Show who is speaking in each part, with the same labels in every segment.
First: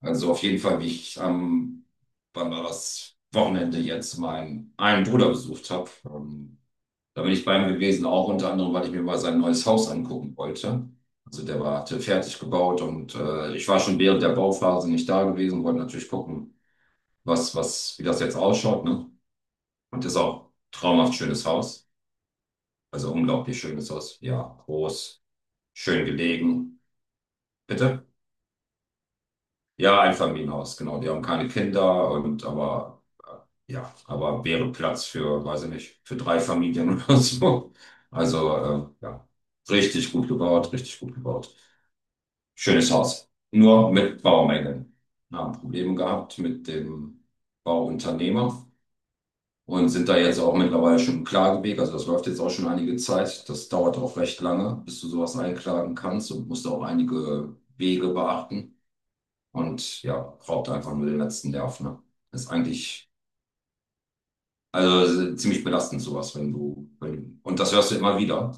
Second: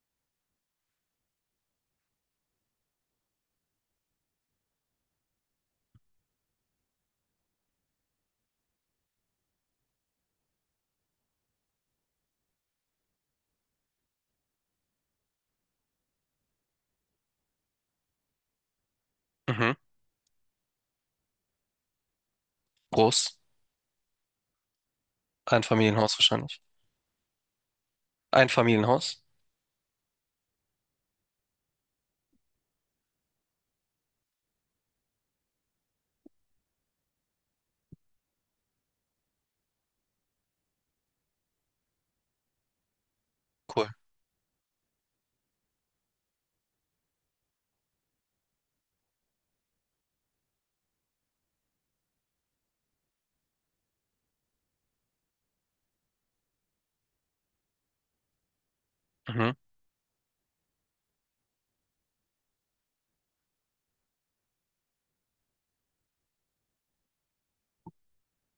Speaker 1: Also auf jeden Fall, wie ich am, wann war das Wochenende jetzt, meinen einen Bruder besucht habe. Da bin ich bei ihm gewesen, auch unter anderem, weil ich mir mal sein neues Haus angucken wollte. Also der war, hatte fertig gebaut und ich war schon während der Bauphase nicht da gewesen, wollte natürlich gucken, wie das jetzt ausschaut, ne?
Speaker 2: Mhm.
Speaker 1: Und ist auch traumhaft schönes Haus. Also
Speaker 2: Groß.
Speaker 1: unglaublich schönes Haus. Ja, groß, schön
Speaker 2: Einfamilienhaus wahrscheinlich.
Speaker 1: gelegen. Bitte?
Speaker 2: Einfamilienhaus.
Speaker 1: Ja, Einfamilienhaus, genau. Die haben keine Kinder und aber ja, aber wäre Platz für, weiß ich nicht, für drei Familien oder so. Also ja, richtig gut gebaut, richtig gut gebaut. Schönes Haus.
Speaker 2: Cool.
Speaker 1: Nur mit Baumängeln. Wir haben Probleme gehabt mit dem Bauunternehmer und sind da jetzt auch mittlerweile schon im Klageweg. Also das läuft jetzt auch schon einige Zeit. Das dauert auch recht lange, bis du sowas einklagen kannst und musst auch einige Wege beachten
Speaker 2: Mhm.
Speaker 1: und ja, raubt einfach nur den letzten Nerv, ne? Das ist eigentlich, also ziemlich belastend sowas, wenn du, wenn, und das hörst du immer wieder,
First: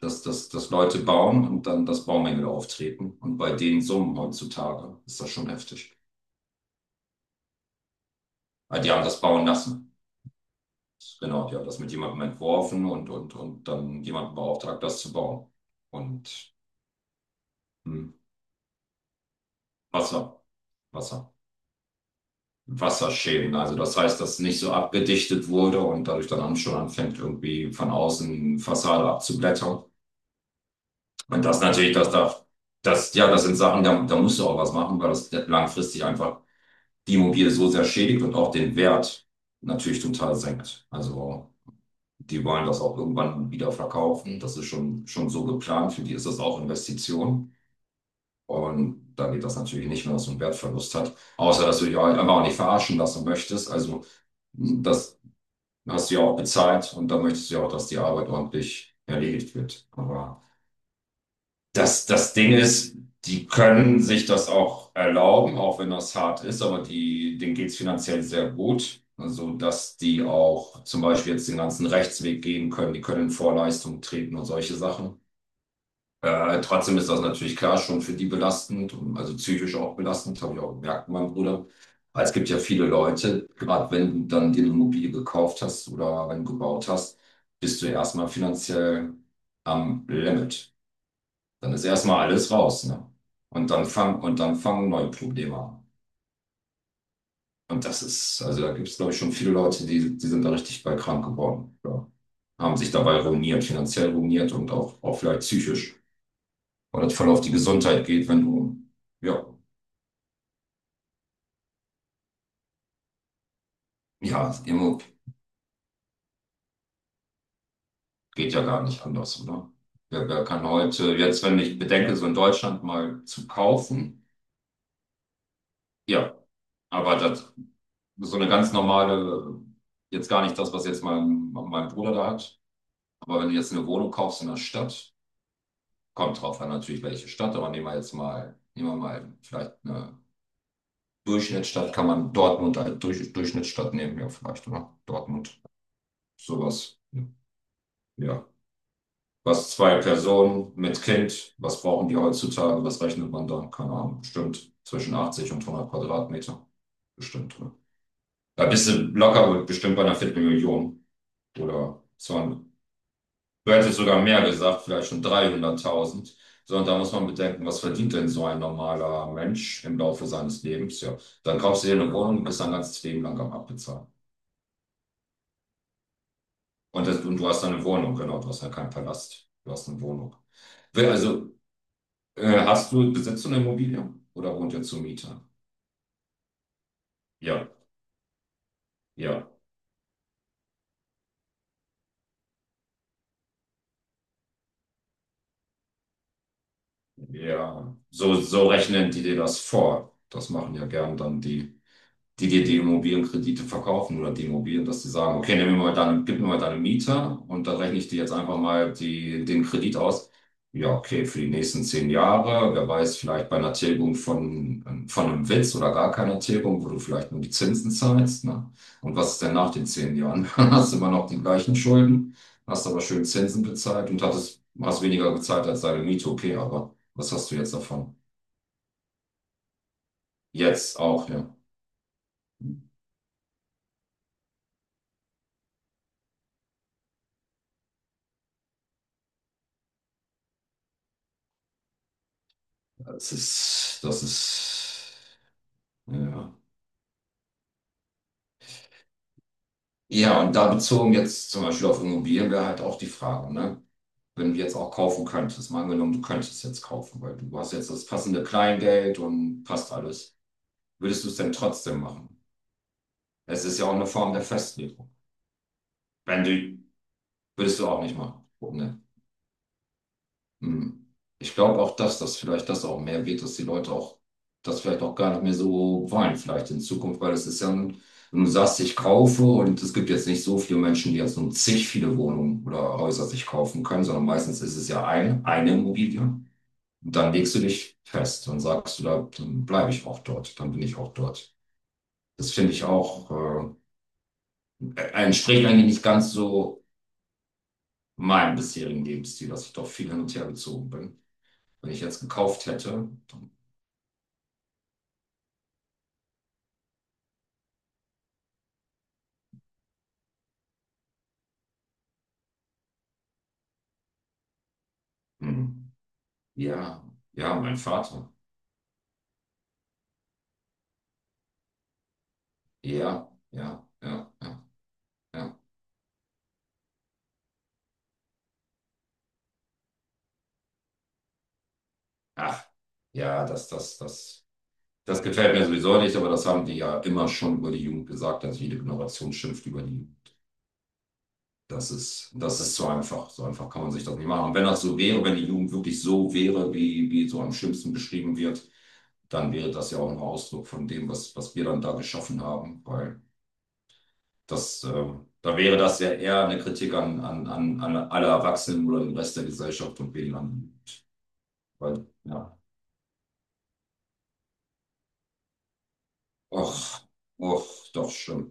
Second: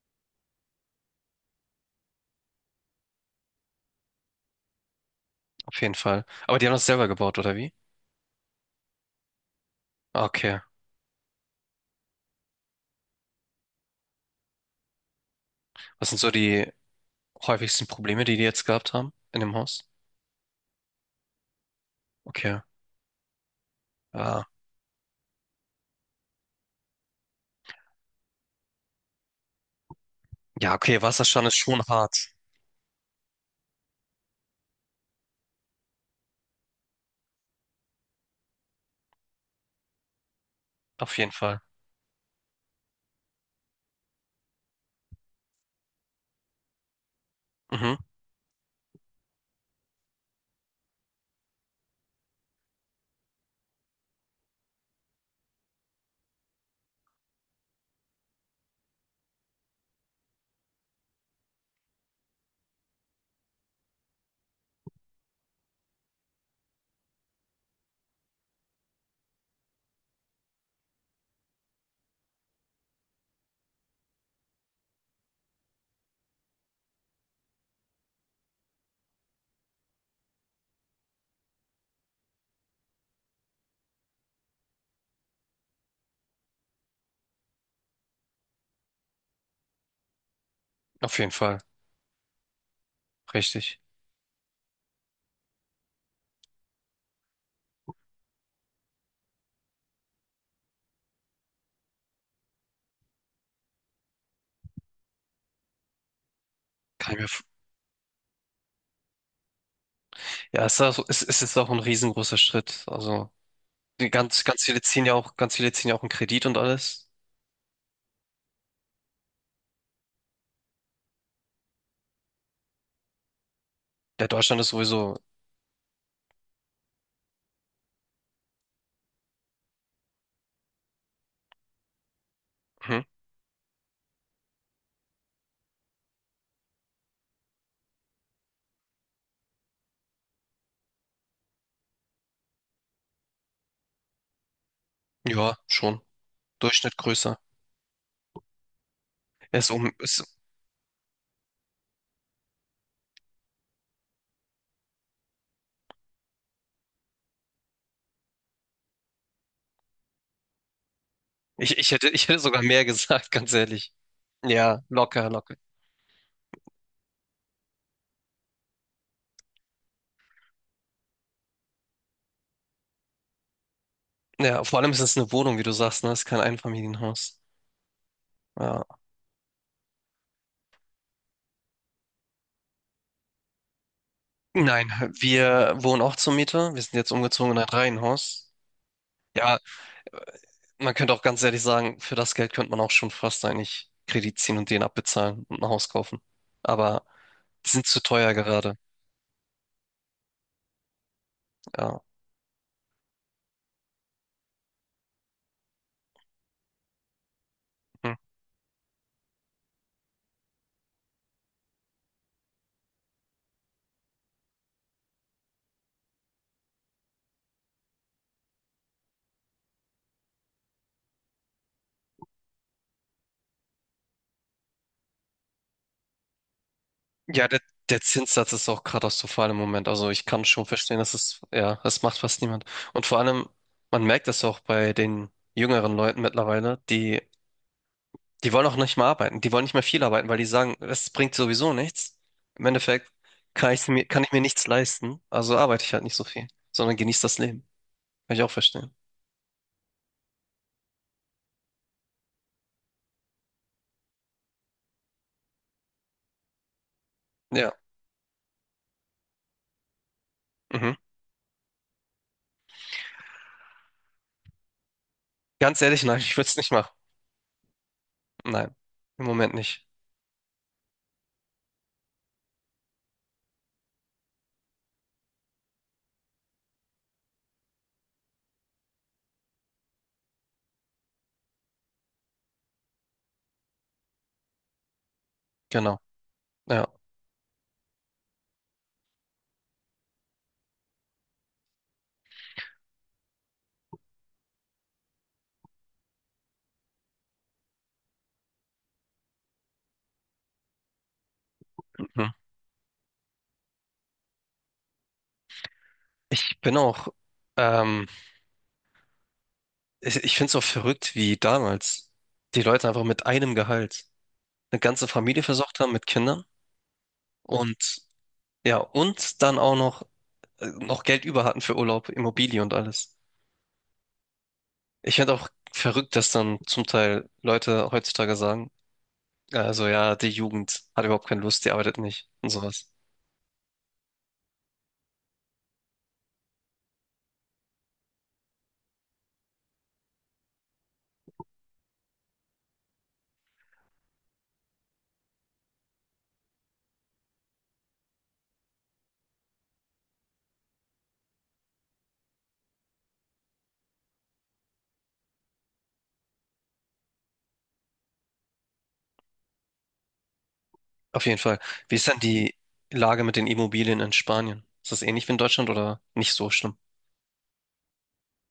Speaker 1: dass Leute bauen und dann, das Baumängel auftreten. Und bei den Summen heutzutage ist das schon
Speaker 2: Auf jeden
Speaker 1: heftig.
Speaker 2: Fall. Aber die haben das selber gebaut, oder wie?
Speaker 1: Weil die haben das bauen lassen.
Speaker 2: Ah, okay.
Speaker 1: Genau, die haben das mit jemandem entworfen und dann jemanden beauftragt, das zu bauen.
Speaker 2: Was sind so
Speaker 1: Und
Speaker 2: die häufigsten
Speaker 1: hm,
Speaker 2: Probleme, die die jetzt gehabt haben in dem Haus?
Speaker 1: Wasser, Wasser.
Speaker 2: Okay.
Speaker 1: Wasserschäden. Also das heißt, dass
Speaker 2: Ah.
Speaker 1: nicht so abgedichtet wurde und dadurch dann schon anfängt, irgendwie von außen Fassade abzublättern.
Speaker 2: Ja, okay,
Speaker 1: Und
Speaker 2: Wasserschaden ist
Speaker 1: das
Speaker 2: schon
Speaker 1: natürlich, das
Speaker 2: hart.
Speaker 1: darf, das, ja, das sind Sachen, da musst du auch was machen, weil das langfristig einfach die Immobilie so sehr schädigt und auch den Wert natürlich total senkt.
Speaker 2: Auf jeden
Speaker 1: Also
Speaker 2: Fall.
Speaker 1: die wollen das auch irgendwann wieder verkaufen. Das ist schon, schon so geplant. Für die ist das auch Investition.
Speaker 2: Mhm.
Speaker 1: Und da geht das natürlich nicht, wenn das so einen Wertverlust hat. Außer, dass du dich halt einfach auch nicht verarschen lassen möchtest. Also das, du hast sie auch bezahlt und dann möchtest du ja auch, dass die Arbeit ordentlich erledigt wird. Aber das, das Ding ist, die können sich das auch erlauben, auch wenn das hart ist, aber die, denen geht's finanziell sehr gut. Also, dass die auch zum Beispiel jetzt den ganzen Rechtsweg gehen können, die können in Vorleistungen treten und solche Sachen. Trotzdem ist das natürlich klar schon für die belastend, und also psychisch auch belastend, habe ich auch gemerkt, mein Bruder. Aber es gibt ja viele Leute, gerade wenn du dann dir eine Immobilie gekauft hast oder wenn du gebaut hast, bist du ja erstmal finanziell am Limit.
Speaker 2: Auf jeden Fall.
Speaker 1: Dann ist erstmal alles raus, ne?
Speaker 2: Richtig.
Speaker 1: Und dann fangen neue Probleme an. Und das ist, also da gibt es, glaube ich, schon viele Leute, die, die sind da richtig bei krank geworden. Ja. Haben sich dabei ruiniert, finanziell ruiniert und auch, auch vielleicht psychisch, weil
Speaker 2: Kann
Speaker 1: das
Speaker 2: ich mir...
Speaker 1: voll auf
Speaker 2: f-
Speaker 1: die Gesundheit geht, wenn du, ja,
Speaker 2: Ja, es ist auch ein riesengroßer Schritt. Also, die ganz,
Speaker 1: ja,
Speaker 2: ganz viele
Speaker 1: Immo
Speaker 2: ziehen ja auch, ganz viele ziehen ja auch einen Kredit und alles.
Speaker 1: geht ja gar nicht anders, oder? Wer, wer kann heute, jetzt, wenn ich bedenke, so in Deutschland mal zu kaufen,
Speaker 2: Der Deutschland ist sowieso,
Speaker 1: ja, aber das, so eine ganz normale, jetzt gar nicht das, was jetzt mein Bruder da hat,
Speaker 2: mhm.
Speaker 1: aber wenn du jetzt eine Wohnung kaufst in der Stadt, kommt drauf an natürlich, welche Stadt, aber nehmen wir jetzt mal, nehmen wir mal vielleicht eine Durchschnittsstadt, kann man Dortmund als Durchschnittsstadt nehmen, ja, vielleicht, oder?
Speaker 2: Ja,
Speaker 1: Dortmund,
Speaker 2: schon.
Speaker 1: sowas,
Speaker 2: Durchschnitt größer.
Speaker 1: ja.
Speaker 2: Er ist
Speaker 1: Was
Speaker 2: um,
Speaker 1: zwei
Speaker 2: ist
Speaker 1: Personen mit Kind, was brauchen die heutzutage? Was rechnet man da? Keine Ahnung, bestimmt zwischen 80 und 100 Quadratmeter. Bestimmt. Ne? Da bist du locker bestimmt bei einer Viertelmillion
Speaker 2: Ich
Speaker 1: oder
Speaker 2: hätte, ich hätte
Speaker 1: 200.
Speaker 2: sogar mehr gesagt, ganz
Speaker 1: Du
Speaker 2: ehrlich.
Speaker 1: hättest sogar mehr
Speaker 2: Ja,
Speaker 1: gesagt, vielleicht schon
Speaker 2: locker, locker.
Speaker 1: 300.000. Sondern da muss man bedenken, was verdient denn so ein normaler Mensch im Laufe seines Lebens? Ja, dann kaufst du dir eine Wohnung und bist dein ganzes Leben lang am Abbezahlen.
Speaker 2: Ja, vor allem ist es eine Wohnung, wie du sagst, ne? Es ist kein
Speaker 1: Und, das, und
Speaker 2: Einfamilienhaus.
Speaker 1: du hast eine Wohnung, genau, du hast ja
Speaker 2: Ja.
Speaker 1: keinen Palast. Du hast eine Wohnung. Also hast du, besitzt du eine Immobilie oder wohnt ihr
Speaker 2: Nein,
Speaker 1: zur Miete?
Speaker 2: wir wohnen auch zur Miete. Wir sind jetzt umgezogen in ein
Speaker 1: Ja,
Speaker 2: Reihenhaus.
Speaker 1: ja,
Speaker 2: Ja, man könnte auch ganz ehrlich sagen, für das Geld könnte man auch schon fast eigentlich Kredit ziehen und den abbezahlen und ein Haus kaufen. Aber die sind
Speaker 1: ja.
Speaker 2: zu teuer
Speaker 1: So, so
Speaker 2: gerade.
Speaker 1: rechnen die dir das vor. Das machen ja gern dann die,
Speaker 2: Ja.
Speaker 1: die dir die Immobilienkredite verkaufen oder die Immobilien, dass die sagen, okay, nimm mir mal deine, gib mir mal deine Miete und dann rechne ich
Speaker 2: Hm.
Speaker 1: dir jetzt einfach mal die, den Kredit aus. Ja, okay, für die nächsten zehn Jahre, wer weiß, vielleicht bei einer Tilgung von einem Witz oder gar keiner Tilgung, wo du vielleicht nur die Zinsen zahlst, ne? Und was ist denn nach den zehn Jahren? Dann hast du immer noch die gleichen Schulden, hast aber schön Zinsen bezahlt und hast weniger bezahlt als deine Miete, okay, aber was
Speaker 2: Ja,
Speaker 1: hast du jetzt
Speaker 2: der
Speaker 1: davon?
Speaker 2: Zinssatz ist auch katastrophal im Moment. Also ich kann schon
Speaker 1: Jetzt
Speaker 2: verstehen, dass
Speaker 1: auch,
Speaker 2: es,
Speaker 1: ja.
Speaker 2: ja, das macht fast niemand. Und vor allem, man merkt das auch bei den jüngeren Leuten mittlerweile, die wollen auch nicht mehr arbeiten, die wollen nicht mehr viel arbeiten, weil die sagen, es bringt sowieso nichts. Im Endeffekt
Speaker 1: Das
Speaker 2: kann ich mir nichts
Speaker 1: ist.
Speaker 2: leisten, also arbeite ich halt nicht so viel,
Speaker 1: Ja.
Speaker 2: sondern genieße das Leben. Kann ich auch verstehen.
Speaker 1: Ja, und da bezogen jetzt zum Beispiel auf Immobilien wäre halt auch die Frage, ne? Wenn du jetzt auch kaufen könntest, mal angenommen, du könntest jetzt kaufen, weil du hast
Speaker 2: Ja.
Speaker 1: jetzt das passende Kleingeld und passt alles.
Speaker 2: Mhm.
Speaker 1: Würdest du es denn trotzdem machen? Es ist ja auch eine Form der Festlegung.
Speaker 2: Ganz ehrlich, nein, ich
Speaker 1: Wenn
Speaker 2: würde es nicht
Speaker 1: du,
Speaker 2: machen.
Speaker 1: würdest du auch nicht machen.
Speaker 2: Nein,
Speaker 1: Ne?
Speaker 2: im Moment nicht.
Speaker 1: Hm. Ich glaube auch, dass das vielleicht das auch mehr wird, dass die Leute auch das vielleicht auch gar nicht mehr so wollen, vielleicht in Zukunft, weil es ist ja, ein, wenn du sagst, ich kaufe und es gibt jetzt nicht so viele Menschen, die jetzt nur zig viele Wohnungen oder Häuser sich kaufen können, sondern meistens ist es ja ein, eine
Speaker 2: Genau.
Speaker 1: Immobilie. Und
Speaker 2: Ja.
Speaker 1: dann legst du dich fest und sagst du, da, dann bleibe ich auch dort, dann bin ich auch dort. Das finde ich auch, entspricht eigentlich nicht ganz so meinem bisherigen Lebensstil, dass ich doch viel hin und her gezogen bin. Wenn ich jetzt
Speaker 2: Mhm.
Speaker 1: gekauft hätte,
Speaker 2: Ich bin auch. Ähm, ich finde es auch verrückt, wie damals die Leute einfach mit einem Gehalt eine ganze Familie versorgt haben
Speaker 1: hm.
Speaker 2: mit Kindern
Speaker 1: Ja, ja, mein
Speaker 2: und
Speaker 1: Vater.
Speaker 2: ja, und dann auch noch, noch Geld über hatten für Urlaub, Immobilie und
Speaker 1: Ja,
Speaker 2: alles.
Speaker 1: ja, ja, ja,
Speaker 2: Ich finde auch
Speaker 1: ja.
Speaker 2: verrückt, dass dann zum Teil Leute heutzutage sagen, also ja, die Jugend hat überhaupt keine Lust, die arbeitet nicht und
Speaker 1: Ach,
Speaker 2: sowas.
Speaker 1: ja, das gefällt mir sowieso nicht, aber das haben die ja immer schon über die Jugend gesagt, dass jede Generation schimpft über die Jugend. Das ist so einfach. So einfach kann man sich das nicht machen. Und wenn das so wäre, wenn die Jugend wirklich so wäre, wie, wie so am schlimmsten beschrieben wird, dann wäre das ja auch ein Ausdruck von dem, was, was wir dann da geschaffen haben, weil das, da wäre das ja eher eine Kritik an alle Erwachsenen oder den Rest der Gesellschaft und weniger an,
Speaker 2: Auf jeden Fall. Wie ist
Speaker 1: weil,
Speaker 2: denn die
Speaker 1: ja,
Speaker 2: Lage mit den Immobilien in Spanien? Ist das ähnlich wie in Deutschland oder nicht so
Speaker 1: och,
Speaker 2: schlimm?
Speaker 1: och, doch, schlimm.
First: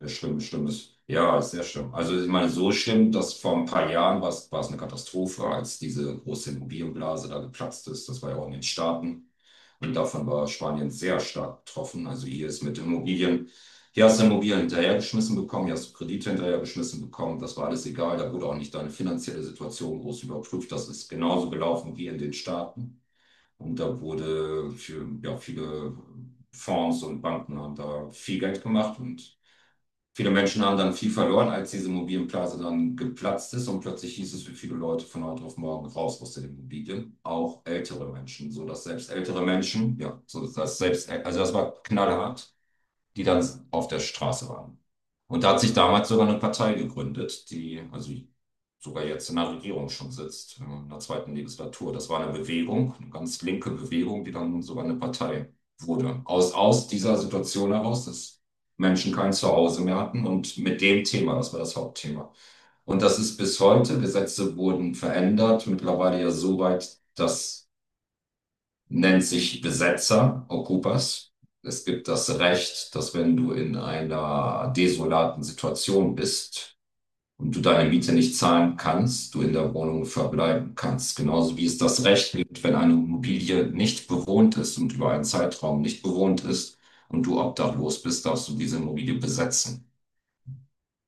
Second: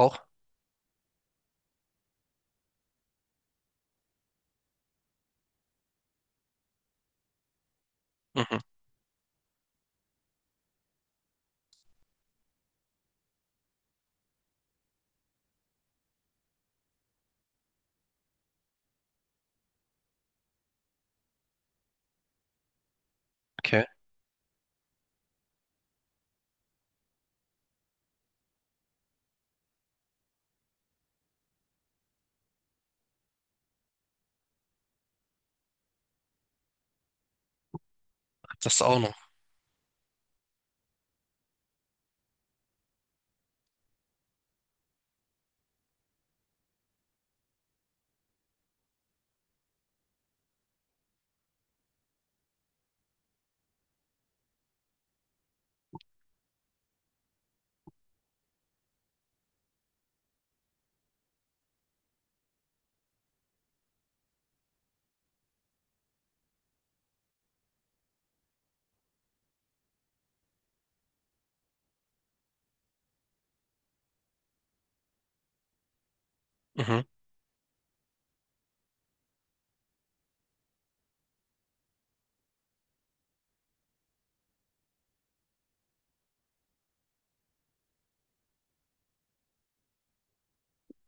Speaker 1: Ja, schlimm, schlimm ist. Ja, ist sehr schlimm. Also, ich meine, so schlimm, dass vor ein paar Jahren war es eine Katastrophe, als diese große Immobilienblase da geplatzt ist. Das war ja auch in
Speaker 2: Mhm.
Speaker 1: den Staaten. Und davon war Spanien sehr stark betroffen. Also hier ist mit Immobilien, hier hast du Immobilien hinterhergeschmissen bekommen, hier hast du Kredite hinterhergeschmissen bekommen. Das war alles egal. Da wurde auch nicht deine finanzielle Situation groß überprüft. Das ist genauso gelaufen wie in den Staaten. Und
Speaker 2: Okay.
Speaker 1: da wurde für, ja, viele Fonds und Banken haben da viel Geld gemacht und viele Menschen haben dann viel verloren, als diese Immobilienblase dann geplatzt ist und plötzlich hieß es für viele Leute von heute auf morgen raus aus den Immobilien, auch ältere Menschen, so
Speaker 2: Das
Speaker 1: dass
Speaker 2: auch
Speaker 1: selbst
Speaker 2: noch.
Speaker 1: ältere Menschen, ja, so dass selbst, also das war knallhart, die dann auf der Straße waren. Und da hat sich damals sogar eine Partei gegründet, die also sogar jetzt in der Regierung schon sitzt, in der zweiten Legislatur. Das war eine Bewegung, eine ganz linke Bewegung, die dann sogar eine Partei wurde. Aus dieser Situation heraus, dass Menschen kein Zuhause mehr hatten und mit dem Thema, das war das Hauptthema. Und das ist bis heute, Gesetze wurden verändert, mittlerweile ja so weit, dass nennt sich Besetzer, Okupas. Es gibt das Recht, dass wenn du in einer desolaten Situation bist
Speaker 2: Mhm.
Speaker 1: und du deine Miete nicht zahlen kannst, du in der Wohnung verbleiben kannst. Genauso wie es das Recht gibt, wenn eine Immobilie nicht bewohnt ist und über einen Zeitraum nicht bewohnt ist und du obdachlos bist, darfst du diese Immobilie besetzen.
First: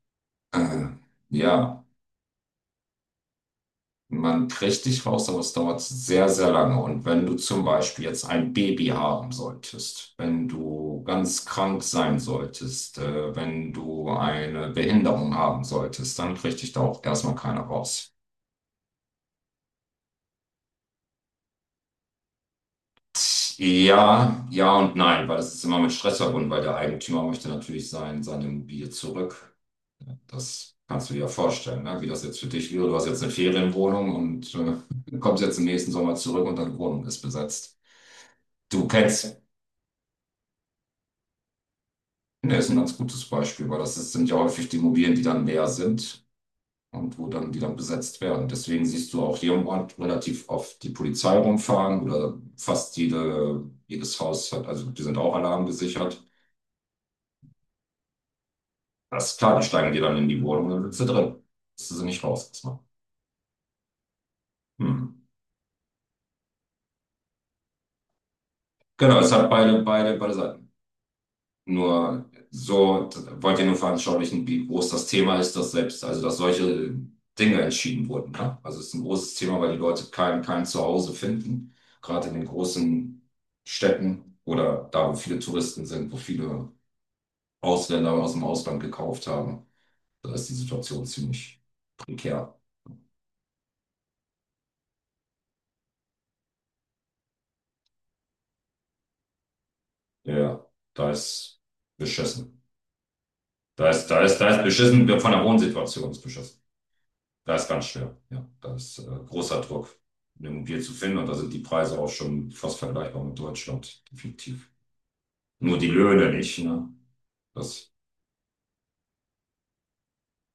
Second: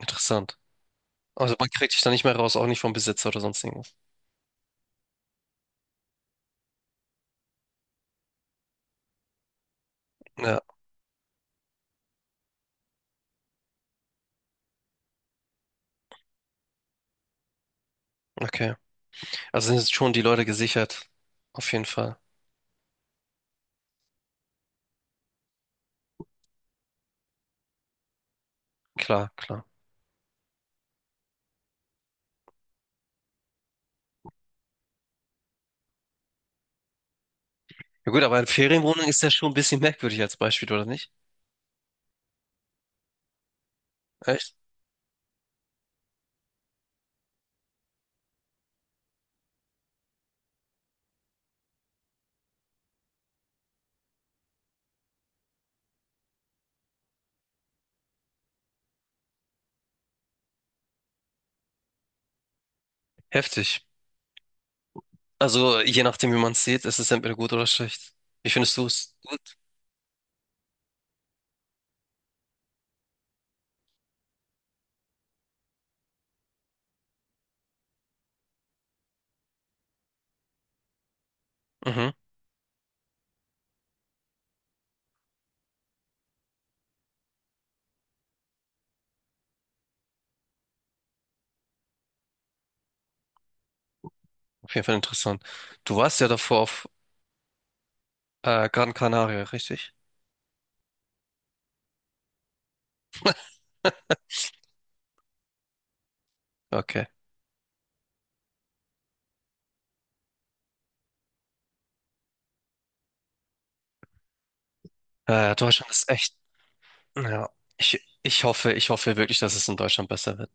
Speaker 2: Interessant.
Speaker 1: Äh,
Speaker 2: Also man
Speaker 1: ja.
Speaker 2: kriegt dich da nicht mehr raus, auch nicht vom Besitzer oder sonst irgendwas.
Speaker 1: Man kriegt dich raus, aber es dauert sehr, sehr lange. Und wenn du zum Beispiel jetzt ein Baby haben solltest, wenn
Speaker 2: Ja,
Speaker 1: du ganz krank sein solltest, wenn du eine Behinderung haben solltest, dann kriegt dich da auch erstmal keiner raus.
Speaker 2: okay. Also sind jetzt schon die Leute gesichert. Auf jeden Fall.
Speaker 1: Ja, ja und nein, weil das ist immer mit Stress verbunden, weil der Eigentümer möchte natürlich sein, seine Immobilie
Speaker 2: Klar,
Speaker 1: zurück.
Speaker 2: klar.
Speaker 1: Das kannst du dir ja vorstellen, ne? Wie das jetzt für dich wäre. Du hast jetzt eine Ferienwohnung und kommst jetzt im nächsten Sommer zurück und deine Wohnung ist besetzt.
Speaker 2: Ja gut, aber eine
Speaker 1: Du
Speaker 2: Ferienwohnung ist ja
Speaker 1: kennst.
Speaker 2: schon ein bisschen merkwürdig als Beispiel, oder nicht?
Speaker 1: Ne, ist ein ganz gutes Beispiel, weil das ist, sind ja
Speaker 2: Echt?
Speaker 1: häufig die Immobilien, die dann leer sind und wo dann, die dann besetzt werden. Deswegen siehst du auch hier im Ort relativ oft die Polizei rumfahren oder fast jedes Haus hat, also die sind auch alarmgesichert. Das ist klar, die steigen dir dann in die Wohnung und dann sitzt du drin. Bist du sie nicht raus erstmal.
Speaker 2: Heftig.
Speaker 1: Hm.
Speaker 2: Also je nachdem, wie man es sieht, ist es entweder gut oder schlecht. Wie findest du es?
Speaker 1: Genau, es
Speaker 2: Gut.
Speaker 1: hat beide, beide, beide Seiten. Nur so wollt ihr nur veranschaulichen, wie groß das Thema ist, dass selbst, also dass solche Dinge entschieden wurden. Ne? Also es ist ein großes Thema, weil die Leute kein Zuhause finden,
Speaker 2: Mhm.
Speaker 1: gerade in den großen Städten oder da, wo viele Touristen sind, wo viele Ausländer aus dem Ausland gekauft haben. Da ist die Situation ziemlich prekär.
Speaker 2: Auf jeden Fall interessant. Du warst ja davor auf Gran Canaria, richtig?
Speaker 1: Ja, da ist beschissen. Da ist beschissen, von der Wohnsituation ist beschissen.
Speaker 2: Okay.
Speaker 1: Da ist ganz schwer. Ja, da ist großer Druck, eine Immobilie zu finden. Und da sind die Preise auch schon fast vergleichbar mit Deutschland, definitiv. Nur die
Speaker 2: Deutschland ist
Speaker 1: Löhne
Speaker 2: echt.
Speaker 1: nicht, ne?
Speaker 2: Ja.
Speaker 1: Das
Speaker 2: Ich hoffe, ich hoffe wirklich, dass es in Deutschland besser wird.